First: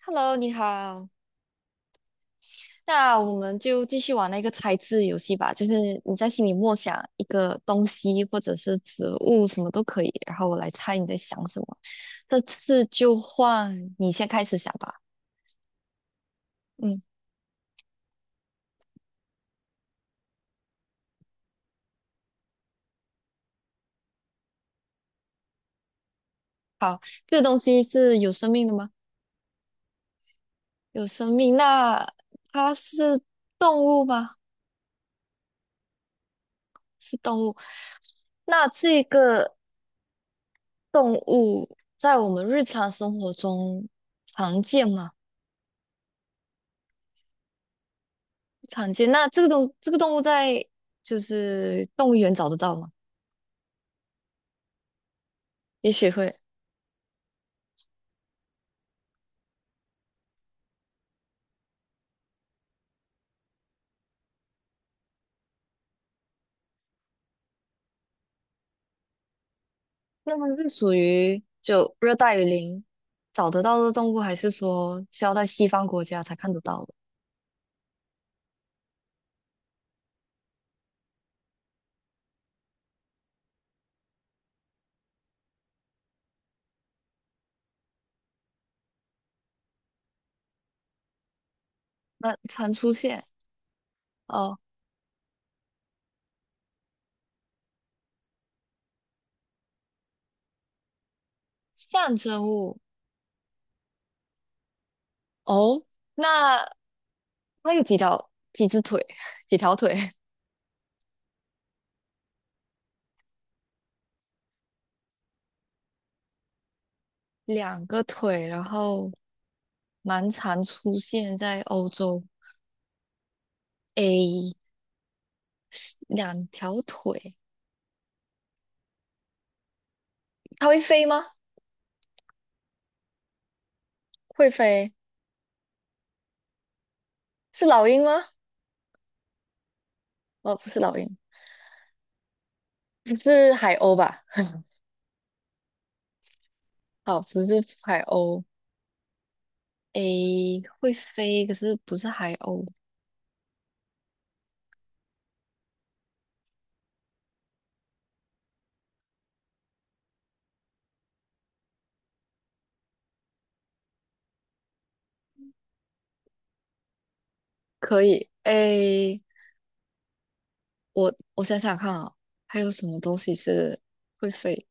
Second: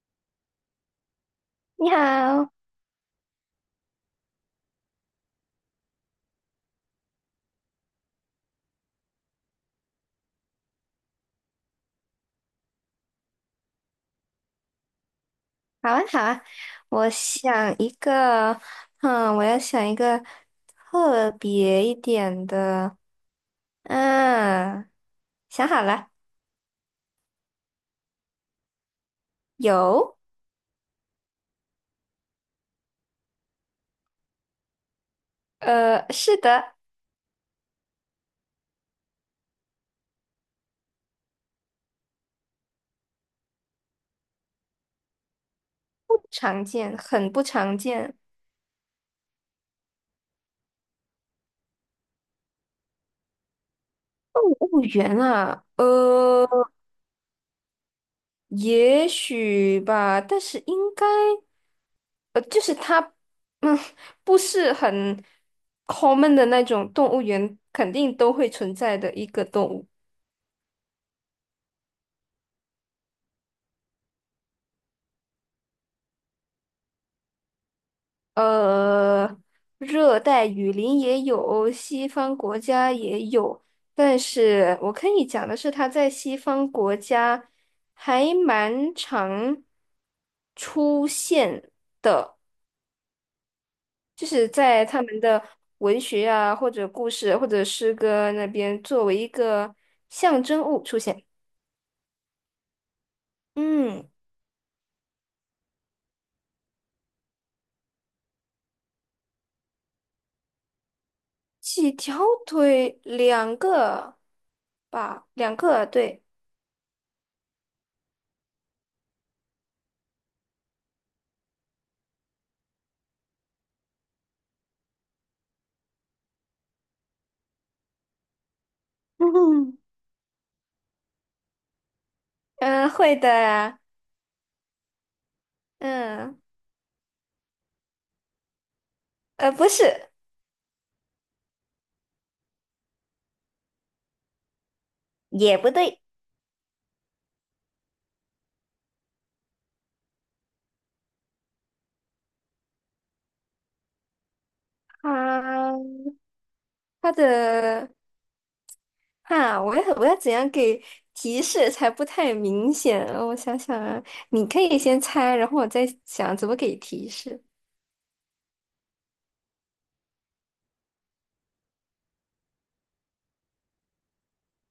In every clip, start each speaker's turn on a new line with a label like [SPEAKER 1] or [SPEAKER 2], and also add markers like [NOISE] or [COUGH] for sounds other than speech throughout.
[SPEAKER 1] Hello，你好。
[SPEAKER 2] 你好。
[SPEAKER 1] 那我们就继续玩那个猜字游戏吧，就是你在心里默想一个东西或者是植物，什么都可以，然后我来猜你在想什么。这次就换你先开始想吧。
[SPEAKER 2] 好啊，好啊。
[SPEAKER 1] 嗯，
[SPEAKER 2] 我想一个，我要想一个特别一点的。嗯，想好了。
[SPEAKER 1] 好，这个东西是有生命的吗？
[SPEAKER 2] 有。
[SPEAKER 1] 有生命，那它是动物吗？
[SPEAKER 2] 是的。
[SPEAKER 1] 是动物。那这个动物在我们日常生活中常见吗？
[SPEAKER 2] 不常见，很不常见。
[SPEAKER 1] 常见。那这个东这个动物在就是动物园找得到吗？
[SPEAKER 2] 动物园啊，
[SPEAKER 1] 也许会。
[SPEAKER 2] 也许吧，但是应该，就是它，嗯，不是很 common 的那种动物园，肯定都会存在的一个动物。
[SPEAKER 1] 那么是属于就热带雨林找得到的动物，还是说是要在西方国家才看得到的？
[SPEAKER 2] 呃，热带雨林也有，西方国家也有，但是我可以讲的是，它在西方国家还蛮常出现，
[SPEAKER 1] 那常出现
[SPEAKER 2] 就是
[SPEAKER 1] 哦，
[SPEAKER 2] 在他们的文学啊，或者故事或者诗歌那边作为一个象征物出现。
[SPEAKER 1] 象征物
[SPEAKER 2] 嗯，
[SPEAKER 1] 哦。那它有几条几只腿？[LAUGHS] 几条腿？[LAUGHS]
[SPEAKER 2] 几条腿，两个吧，两个，对。
[SPEAKER 1] 两个腿，然后蛮常出现在欧洲。诶，两条腿，
[SPEAKER 2] [LAUGHS]
[SPEAKER 1] 它会飞吗？
[SPEAKER 2] 嗯，会的啊。
[SPEAKER 1] 会飞，
[SPEAKER 2] 嗯。
[SPEAKER 1] 是老鹰吗？
[SPEAKER 2] 不是。
[SPEAKER 1] 哦，不是老鹰，是海鸥吧？
[SPEAKER 2] 也不对。
[SPEAKER 1] 好，不是海鸥。诶，会飞，可是不是海鸥。
[SPEAKER 2] 它它的哈，我要怎样给提示才不太明显？我想想啊，你可以先猜，然后我再想怎么给提示。
[SPEAKER 1] 可以。诶，我想想看啊，还有什么东西是会飞？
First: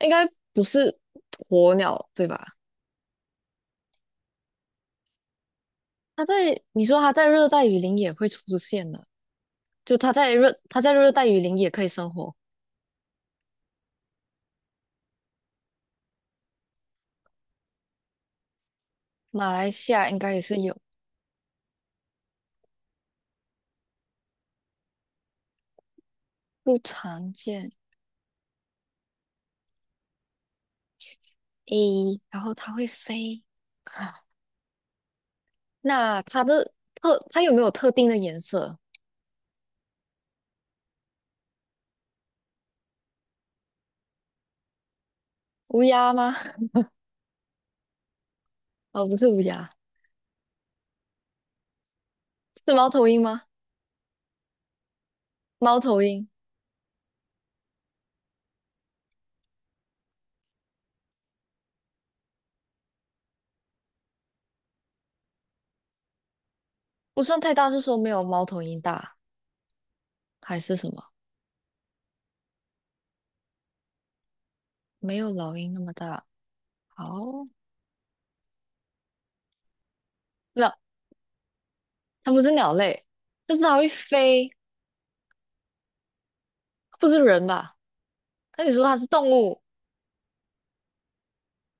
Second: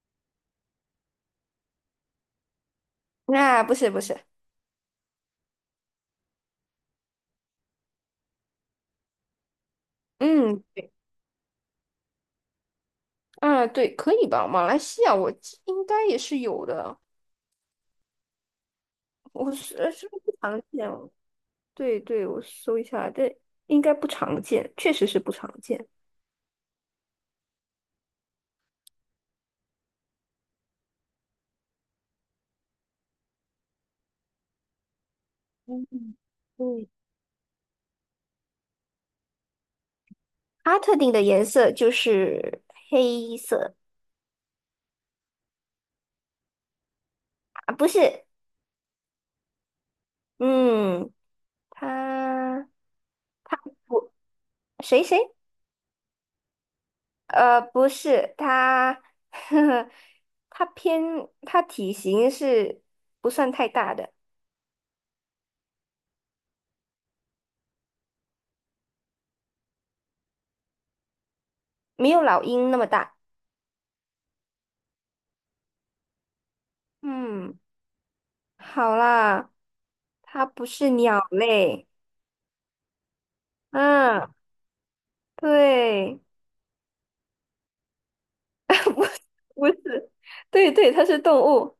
[SPEAKER 1] 应该不是鸵鸟，对吧？
[SPEAKER 2] 啊，不是不是。
[SPEAKER 1] 它在，你说它在热带雨林也会出现的，就它在热，
[SPEAKER 2] 嗯，
[SPEAKER 1] 它在
[SPEAKER 2] 对。
[SPEAKER 1] 热带雨林也可以生活。
[SPEAKER 2] 啊，对，可以吧？马来西亚我记应该也是有的。
[SPEAKER 1] 马来西
[SPEAKER 2] 是
[SPEAKER 1] 亚
[SPEAKER 2] 不
[SPEAKER 1] 应
[SPEAKER 2] 是
[SPEAKER 1] 该
[SPEAKER 2] 不
[SPEAKER 1] 也是
[SPEAKER 2] 常
[SPEAKER 1] 有，
[SPEAKER 2] 见哦？对对，我搜一下，对，应该不常见，确实是不常见。
[SPEAKER 1] 不常见。诶，然后它会飞。[LAUGHS]
[SPEAKER 2] 嗯嗯，
[SPEAKER 1] 那它的特，它有没有特定的颜色？
[SPEAKER 2] 它特定的颜色就是黑色。
[SPEAKER 1] 乌鸦吗？[LAUGHS]
[SPEAKER 2] 啊，不是。
[SPEAKER 1] 哦，不是乌鸦，
[SPEAKER 2] 嗯，他
[SPEAKER 1] 是猫头鹰吗？
[SPEAKER 2] 他不谁谁，
[SPEAKER 1] 猫头鹰
[SPEAKER 2] 呃，不是他。[LAUGHS] 呵呵。他偏他体型是不算太大的，
[SPEAKER 1] 不算太大，是说没有猫头鹰大，还是什么？
[SPEAKER 2] 没有老鹰那么大。
[SPEAKER 1] 没有老鹰那么大。好，
[SPEAKER 2] 嗯，好啦，它不
[SPEAKER 1] 那
[SPEAKER 2] 是鸟类。
[SPEAKER 1] 它不是鸟类，但是它会
[SPEAKER 2] 啊，
[SPEAKER 1] 飞，
[SPEAKER 2] 对。
[SPEAKER 1] 不是人吧？那你说
[SPEAKER 2] [LAUGHS]
[SPEAKER 1] 它
[SPEAKER 2] 不
[SPEAKER 1] 是动物？
[SPEAKER 2] 不是，对对，它是动物。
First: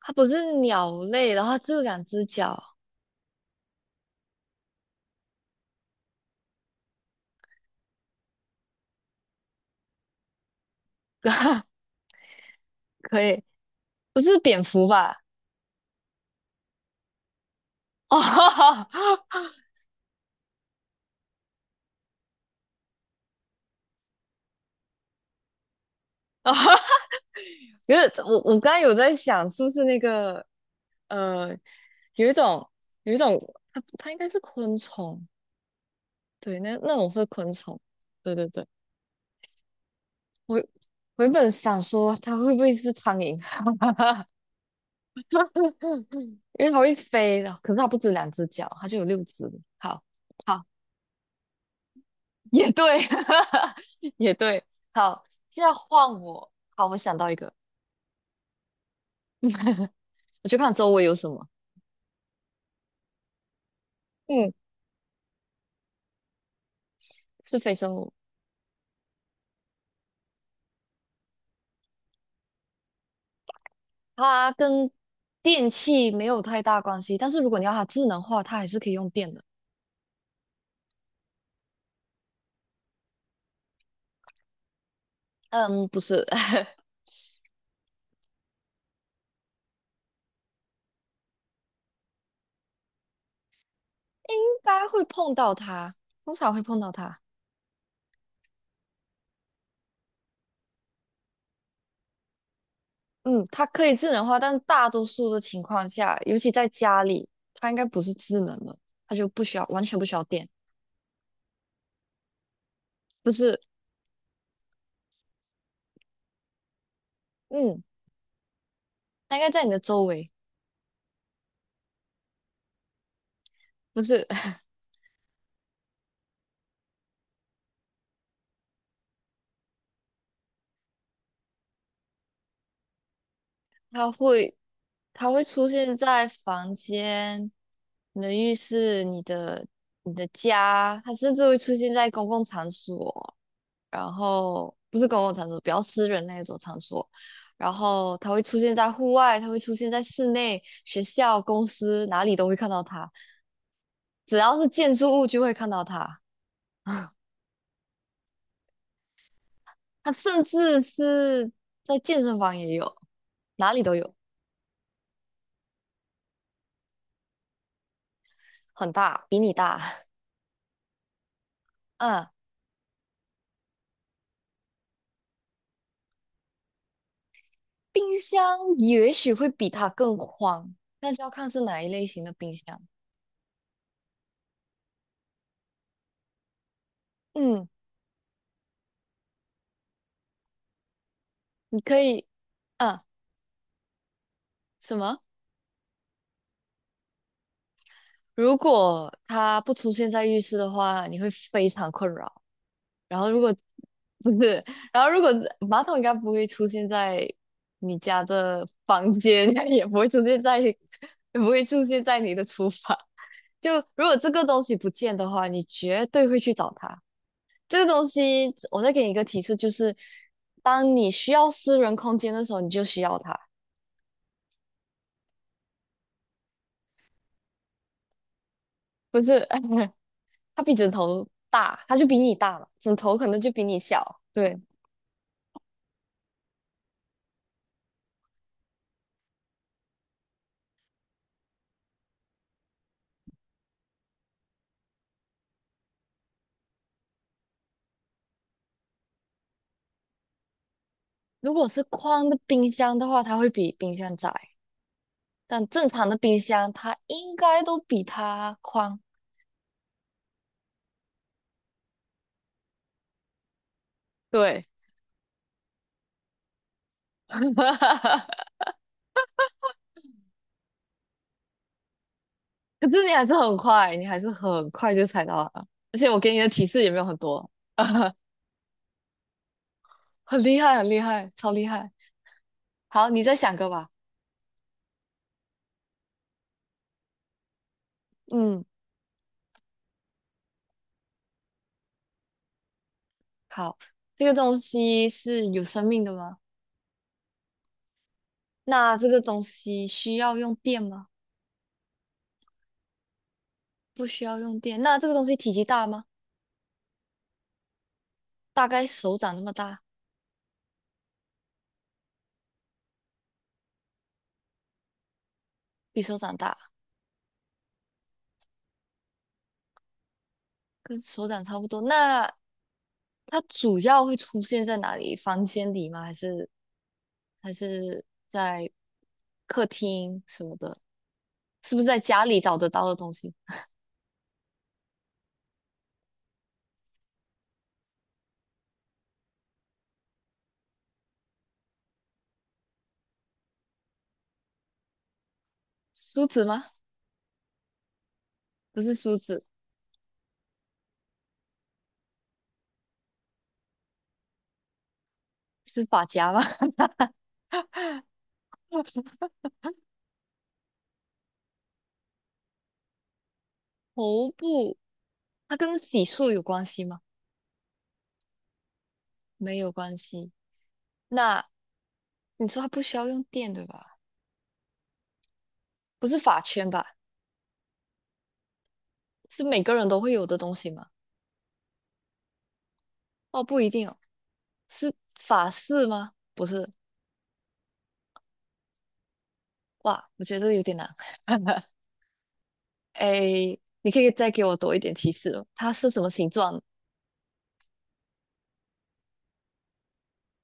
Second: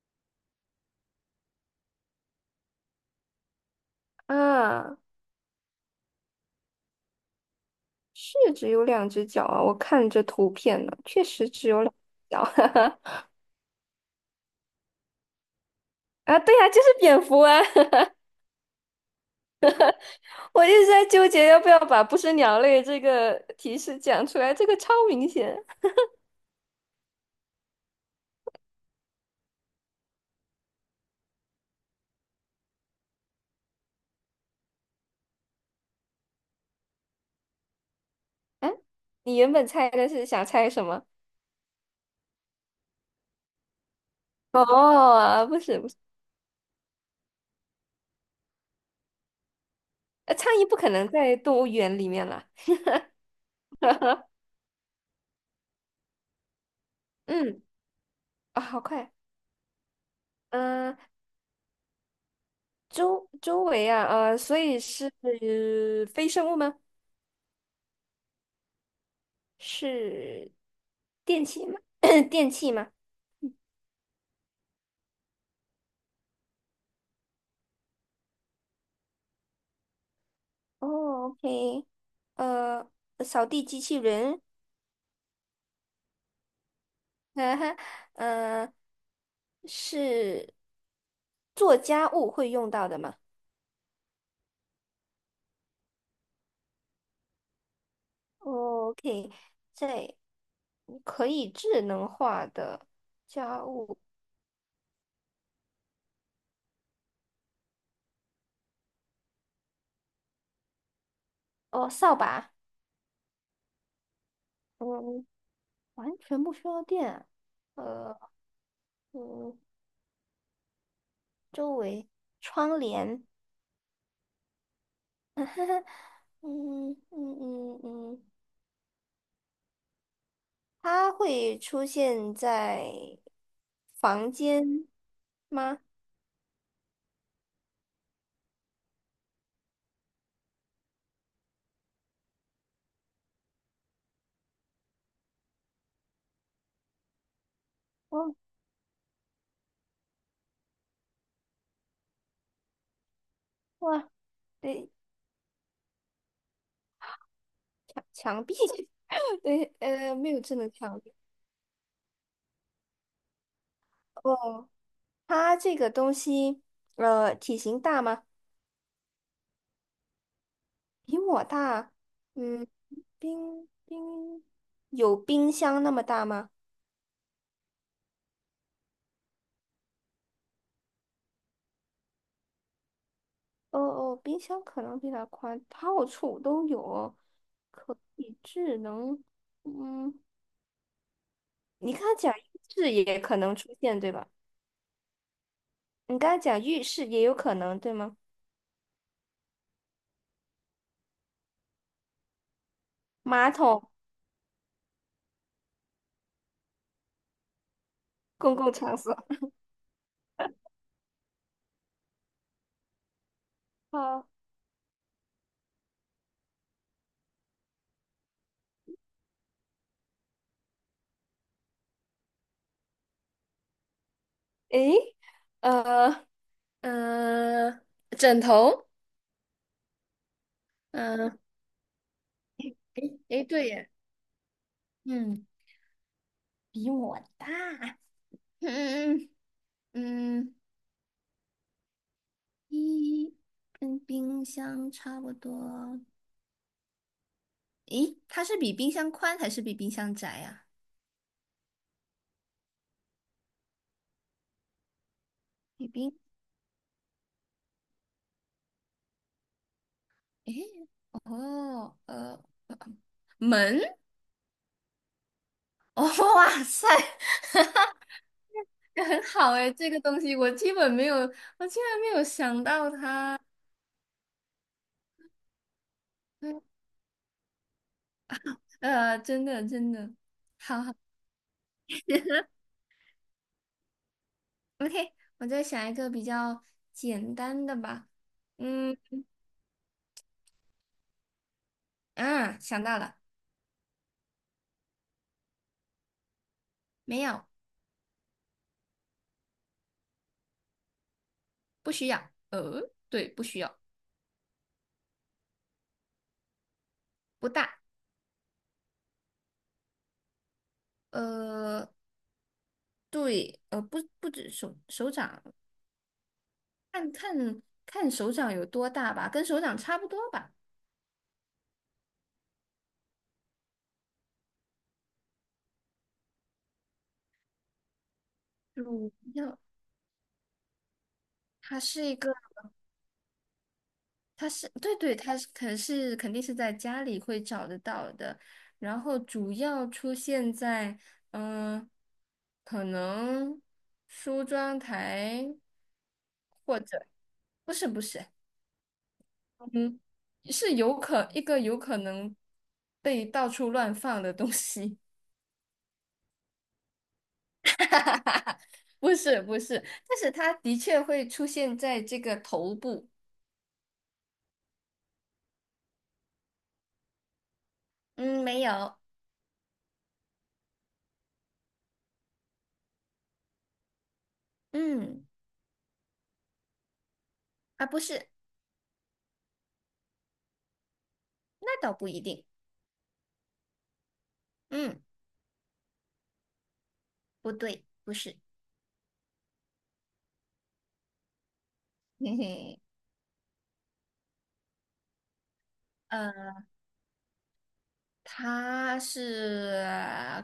[SPEAKER 1] 它不是鸟类，然后它只有两只脚，
[SPEAKER 2] 啊，是只有两只脚啊，我看着图片呢，确实只有
[SPEAKER 1] [LAUGHS]
[SPEAKER 2] 两只脚。
[SPEAKER 1] 可
[SPEAKER 2] [LAUGHS]
[SPEAKER 1] 以，不是蝙蝠吧？
[SPEAKER 2] 啊，对啊，就是蝙蝠啊。
[SPEAKER 1] [LAUGHS] 哦，
[SPEAKER 2] 我一直在纠结要不要把“不是鸟类”这个提示讲出来，这个超明显。
[SPEAKER 1] 可是我刚才有在想，是不是那个？呃，有一种有一种，它应该是昆虫，对，那那种是昆虫，对对对，
[SPEAKER 2] 哎，你原本猜的是想
[SPEAKER 1] 我
[SPEAKER 2] 猜什么？
[SPEAKER 1] 我原本想说它会不会是苍蝇，
[SPEAKER 2] 哦，不是不是。
[SPEAKER 1] [LAUGHS] 因为它会飞的，可是它不止两只脚，它就有六只。好，
[SPEAKER 2] 苍
[SPEAKER 1] 好，
[SPEAKER 2] 蝇不可能在动物园里面啦。
[SPEAKER 1] 也对，[LAUGHS] 也
[SPEAKER 2] [LAUGHS]
[SPEAKER 1] 对，好，现在换我，好，我想到一个，
[SPEAKER 2] 嗯。啊、好快。
[SPEAKER 1] 我去看周
[SPEAKER 2] 嗯、
[SPEAKER 1] 围有什么，
[SPEAKER 2] 周围啊，
[SPEAKER 1] 嗯，
[SPEAKER 2] 所以是非生物吗？
[SPEAKER 1] 是非生物，
[SPEAKER 2] 是电器吗？[COUGHS] [CLEARS THROAT] 电器吗？
[SPEAKER 1] 它跟电器没有太大关系，但是如果你要它智能化，它还是可以用电的。
[SPEAKER 2] 哦，OK，呃，扫地机器人。
[SPEAKER 1] 嗯，不是，[LAUGHS]
[SPEAKER 2] [LAUGHS] 哈哈。呃，是做家务会用到的吗
[SPEAKER 1] 应该会碰到它，通常会碰到它。
[SPEAKER 2] ？OK，在可以智能化的
[SPEAKER 1] 嗯，它
[SPEAKER 2] 家
[SPEAKER 1] 可以
[SPEAKER 2] 务
[SPEAKER 1] 智能化，但大多数的情况下，尤其在家里，它应该不是智能的，它就不需要，完全不需要电。
[SPEAKER 2] 哦，扫把。
[SPEAKER 1] 不是，
[SPEAKER 2] 嗯，完全不需要电啊
[SPEAKER 1] 嗯，它应该
[SPEAKER 2] 嗯，
[SPEAKER 1] 在你的周围，
[SPEAKER 2] 周围窗帘。
[SPEAKER 1] 不是，[LAUGHS]
[SPEAKER 2] 嗯嗯嗯嗯，它会出现在
[SPEAKER 1] 它
[SPEAKER 2] 房
[SPEAKER 1] 会，
[SPEAKER 2] 间
[SPEAKER 1] 它会出
[SPEAKER 2] 吗？
[SPEAKER 1] 现在房间、你的浴室、你的、你的家，它甚至会出现在公共场所。然后不是公共场所，比较私人那一种场所，然后它
[SPEAKER 2] 哦，
[SPEAKER 1] 会出现在户外，它会出现在室内、学校、公司哪里都会看到它，
[SPEAKER 2] 哇，
[SPEAKER 1] 只要是
[SPEAKER 2] 对，
[SPEAKER 1] 建筑物就会看到它，
[SPEAKER 2] 墙壁。[LAUGHS] 对，
[SPEAKER 1] 它
[SPEAKER 2] 没有
[SPEAKER 1] 甚
[SPEAKER 2] 智能
[SPEAKER 1] 至
[SPEAKER 2] 墙
[SPEAKER 1] 是在健身房也有，哪里都有，
[SPEAKER 2] 哦，它这个东西，体型大吗？
[SPEAKER 1] 很大，比你大。
[SPEAKER 2] 比我大。
[SPEAKER 1] [LAUGHS] 嗯，
[SPEAKER 2] 嗯，冰冰有冰箱那么大吗？
[SPEAKER 1] 冰箱也许会比它更宽，那就要看是哪一类型的冰箱。
[SPEAKER 2] 哦哦，冰箱可能比它宽，到处都有。
[SPEAKER 1] 嗯，
[SPEAKER 2] 可以智能。嗯，
[SPEAKER 1] 你
[SPEAKER 2] 你
[SPEAKER 1] 可
[SPEAKER 2] 刚才
[SPEAKER 1] 以，
[SPEAKER 2] 讲浴室
[SPEAKER 1] 嗯，
[SPEAKER 2] 也可能出现，对吧？
[SPEAKER 1] 什么？
[SPEAKER 2] 你刚才讲浴室也有可能，对吗？
[SPEAKER 1] 如果它不出现在浴室的话，你会非常困扰。然后如
[SPEAKER 2] 马
[SPEAKER 1] 果
[SPEAKER 2] 桶。
[SPEAKER 1] 不是，然后如果马桶应该不会出现在你家
[SPEAKER 2] 公
[SPEAKER 1] 的
[SPEAKER 2] 共场
[SPEAKER 1] 房
[SPEAKER 2] 所。
[SPEAKER 1] 间，
[SPEAKER 2] [LAUGHS]
[SPEAKER 1] [LAUGHS] 也不会出现在，也不会出现在你的厨房。就如果
[SPEAKER 2] 好。
[SPEAKER 1] 这个东西不见的话，你绝对会去找它。这个东西，我再给你一个提示，就是当你需要私人空间的时候，你就需要它。
[SPEAKER 2] 诶，呃，嗯，枕头。
[SPEAKER 1] 不是，[LAUGHS] 它比枕头
[SPEAKER 2] 嗯，
[SPEAKER 1] 大，它就比你大嘛，枕头
[SPEAKER 2] 诶
[SPEAKER 1] 可能
[SPEAKER 2] 诶，
[SPEAKER 1] 就比
[SPEAKER 2] 对
[SPEAKER 1] 你
[SPEAKER 2] 耶。
[SPEAKER 1] 小。对，
[SPEAKER 2] 嗯，比我大。嗯嗯。一跟冰箱差不多。诶，它是比冰箱宽还是比冰箱窄呀、
[SPEAKER 1] 如果是宽的冰箱的话，它会比冰箱窄，但正
[SPEAKER 2] 比
[SPEAKER 1] 常
[SPEAKER 2] 冰，
[SPEAKER 1] 的冰箱它应该都比它宽。
[SPEAKER 2] 诶，哦，门。
[SPEAKER 1] 对，
[SPEAKER 2] 哦，哇塞。
[SPEAKER 1] [LAUGHS] 可
[SPEAKER 2] [LAUGHS] 很好诶，这个东西我基本没有，我竟然没有想到
[SPEAKER 1] 是你还是
[SPEAKER 2] 它。
[SPEAKER 1] 很快，你还是很快就猜到了，而且我给你的
[SPEAKER 2] 嗯
[SPEAKER 1] 提示也没有很多，[LAUGHS]
[SPEAKER 2] 真的真的。
[SPEAKER 1] 很厉害，
[SPEAKER 2] 好
[SPEAKER 1] 很
[SPEAKER 2] 好
[SPEAKER 1] 厉害，超厉害。好，你再想个吧。
[SPEAKER 2] ，OK，我再想一个比较简单的吧。
[SPEAKER 1] 嗯，
[SPEAKER 2] 嗯想到了。
[SPEAKER 1] 好，这个东西是有生命的吗？
[SPEAKER 2] 没有。
[SPEAKER 1] 那这个东西需要用电吗？
[SPEAKER 2] 不需要。对，不需要。
[SPEAKER 1] 不需要用电。那这个东西体积大吗？
[SPEAKER 2] 不大。
[SPEAKER 1] 大概手掌那么大，
[SPEAKER 2] 呃，对，不，不止手掌，
[SPEAKER 1] 比手掌大。
[SPEAKER 2] 看看手掌有多大吧，跟手掌差不多吧。
[SPEAKER 1] 跟手掌差不多。那它主要会出现在哪里？房间里吗？还是还是在
[SPEAKER 2] 主要
[SPEAKER 1] 客厅什么的？是
[SPEAKER 2] 它
[SPEAKER 1] 不是在
[SPEAKER 2] 是一
[SPEAKER 1] 家
[SPEAKER 2] 个，
[SPEAKER 1] 里找得到的东西？
[SPEAKER 2] 它是对对。它是肯定是在家里会找得到的，然后主要出现在嗯、呃可能梳妆台，
[SPEAKER 1] 梳子吗？
[SPEAKER 2] 或者不是不是，
[SPEAKER 1] 不是梳子，
[SPEAKER 2] 是有可一个有可能被到处乱放的东西。
[SPEAKER 1] 是发夹吗？[LAUGHS]
[SPEAKER 2] [LAUGHS] 不是不是，但是它的确会出现在这个头部。
[SPEAKER 1] 头部，它跟洗漱有关系吗？
[SPEAKER 2] 嗯，没有。
[SPEAKER 1] 没有关系。那你说它不需要用电，对吧？
[SPEAKER 2] 嗯，
[SPEAKER 1] 不是发圈吧？
[SPEAKER 2] 啊，不是。
[SPEAKER 1] 是每个人都会有的东西吗？
[SPEAKER 2] 那倒不一定。
[SPEAKER 1] 哦，不一定哦，是
[SPEAKER 2] 嗯，
[SPEAKER 1] 发饰吗？不是，
[SPEAKER 2] 不对，不是。
[SPEAKER 1] 哇，我觉得有点难。[LAUGHS]
[SPEAKER 2] [LAUGHS] 嘿嘿。
[SPEAKER 1] 哎，你可以再给我多一点提示哦。它是什么形
[SPEAKER 2] 嗯。
[SPEAKER 1] 状？
[SPEAKER 2] 它是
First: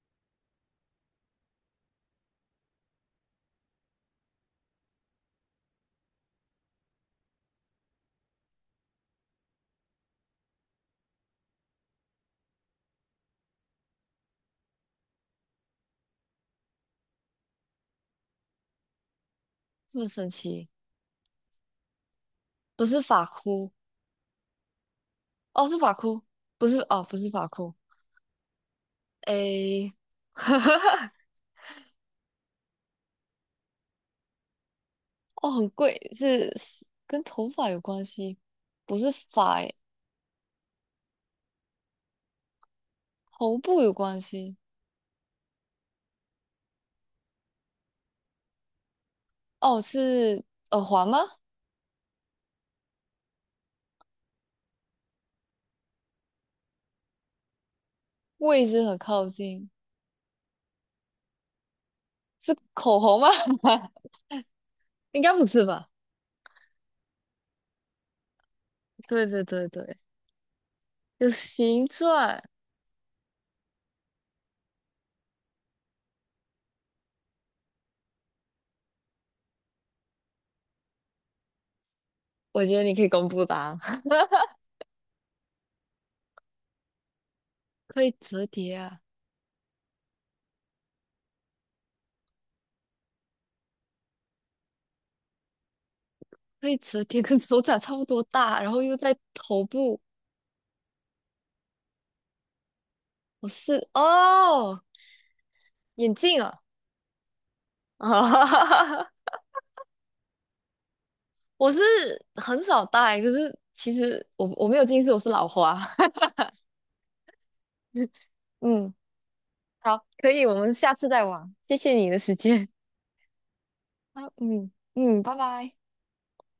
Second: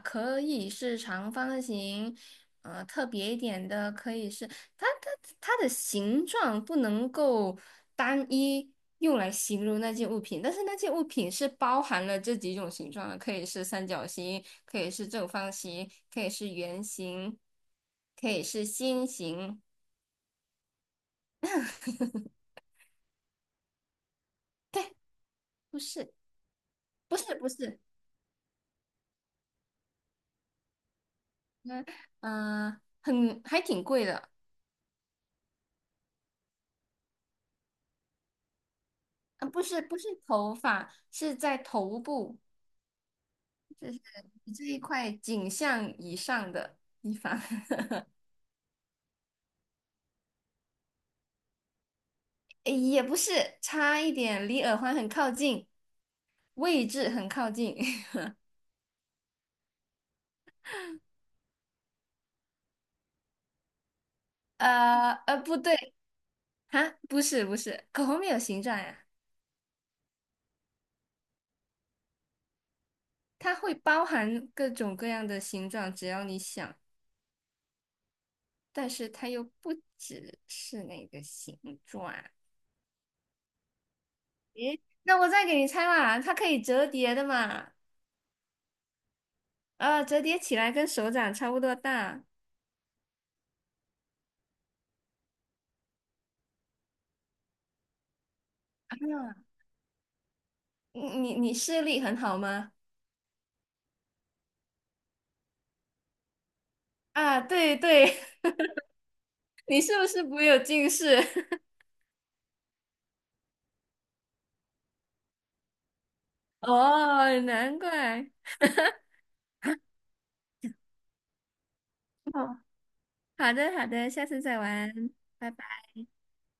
[SPEAKER 2] 可以是长方形，特别一点的可以是它它它的形状不能够单一用来形容那件物品，但是那件物品是包含了这几种形状的，可以是三角形，可以是正方形，可以是圆形，可以是心形。
[SPEAKER 1] 这么神奇？
[SPEAKER 2] [LAUGHS]
[SPEAKER 1] 不是发箍，
[SPEAKER 2] 对，
[SPEAKER 1] 哦，是
[SPEAKER 2] 不
[SPEAKER 1] 发
[SPEAKER 2] 是，
[SPEAKER 1] 箍，不是哦，不
[SPEAKER 2] 不
[SPEAKER 1] 是
[SPEAKER 2] 是，
[SPEAKER 1] 发
[SPEAKER 2] 不
[SPEAKER 1] 箍。
[SPEAKER 2] 是。
[SPEAKER 1] 哎，[LAUGHS]
[SPEAKER 2] 嗯很还挺贵的。
[SPEAKER 1] 哦，很贵，是是跟头发有关系，不是
[SPEAKER 2] 啊，
[SPEAKER 1] 发
[SPEAKER 2] 不
[SPEAKER 1] 诶，
[SPEAKER 2] 是不是头发，是在头部，
[SPEAKER 1] 头部有
[SPEAKER 2] 就是
[SPEAKER 1] 关
[SPEAKER 2] 你
[SPEAKER 1] 系。
[SPEAKER 2] 这一块颈项以上的地方。[LAUGHS]
[SPEAKER 1] 哦，是耳环吗？
[SPEAKER 2] 诶，也不是，差一点，离耳环很靠近，位置很靠近。[LAUGHS]
[SPEAKER 1] 位置很靠近，是口红吗？[LAUGHS] 应该不
[SPEAKER 2] 不
[SPEAKER 1] 是
[SPEAKER 2] 对。
[SPEAKER 1] 吧？
[SPEAKER 2] 啊，不是不是，口红没有形状呀。
[SPEAKER 1] 对对对对，有形状。
[SPEAKER 2] 它会包含各种各样的形状，只要你想，但是它又不只是那个形状啊。
[SPEAKER 1] 我觉得你可以公布答案，
[SPEAKER 2] 诶，那我再给你猜嘛，它可以折叠的嘛。
[SPEAKER 1] [LAUGHS] 可以折叠啊。
[SPEAKER 2] 啊，折叠起来跟手掌差不多大。
[SPEAKER 1] 可以折叠，跟手掌差不多大，然后又在
[SPEAKER 2] 啊，
[SPEAKER 1] 头部。
[SPEAKER 2] 你视力很好吗？
[SPEAKER 1] 我是哦，眼镜啊，
[SPEAKER 2] 啊，对
[SPEAKER 1] [LAUGHS]
[SPEAKER 2] 对。
[SPEAKER 1] 啊，
[SPEAKER 2] [LAUGHS] 你是不是不有近视？
[SPEAKER 1] 我是很少戴，可是其实我没有近视，我是老花。
[SPEAKER 2] [LAUGHS] 哦，难怪。
[SPEAKER 1] [LAUGHS] 嗯，好，可以，我们下次再玩。谢谢你的时
[SPEAKER 2] 哦，
[SPEAKER 1] 间。
[SPEAKER 2] 好的好的，
[SPEAKER 1] [LAUGHS]
[SPEAKER 2] 下
[SPEAKER 1] 啊，
[SPEAKER 2] 次再
[SPEAKER 1] 嗯
[SPEAKER 2] 玩。
[SPEAKER 1] 嗯，拜
[SPEAKER 2] 拜拜。
[SPEAKER 1] 拜。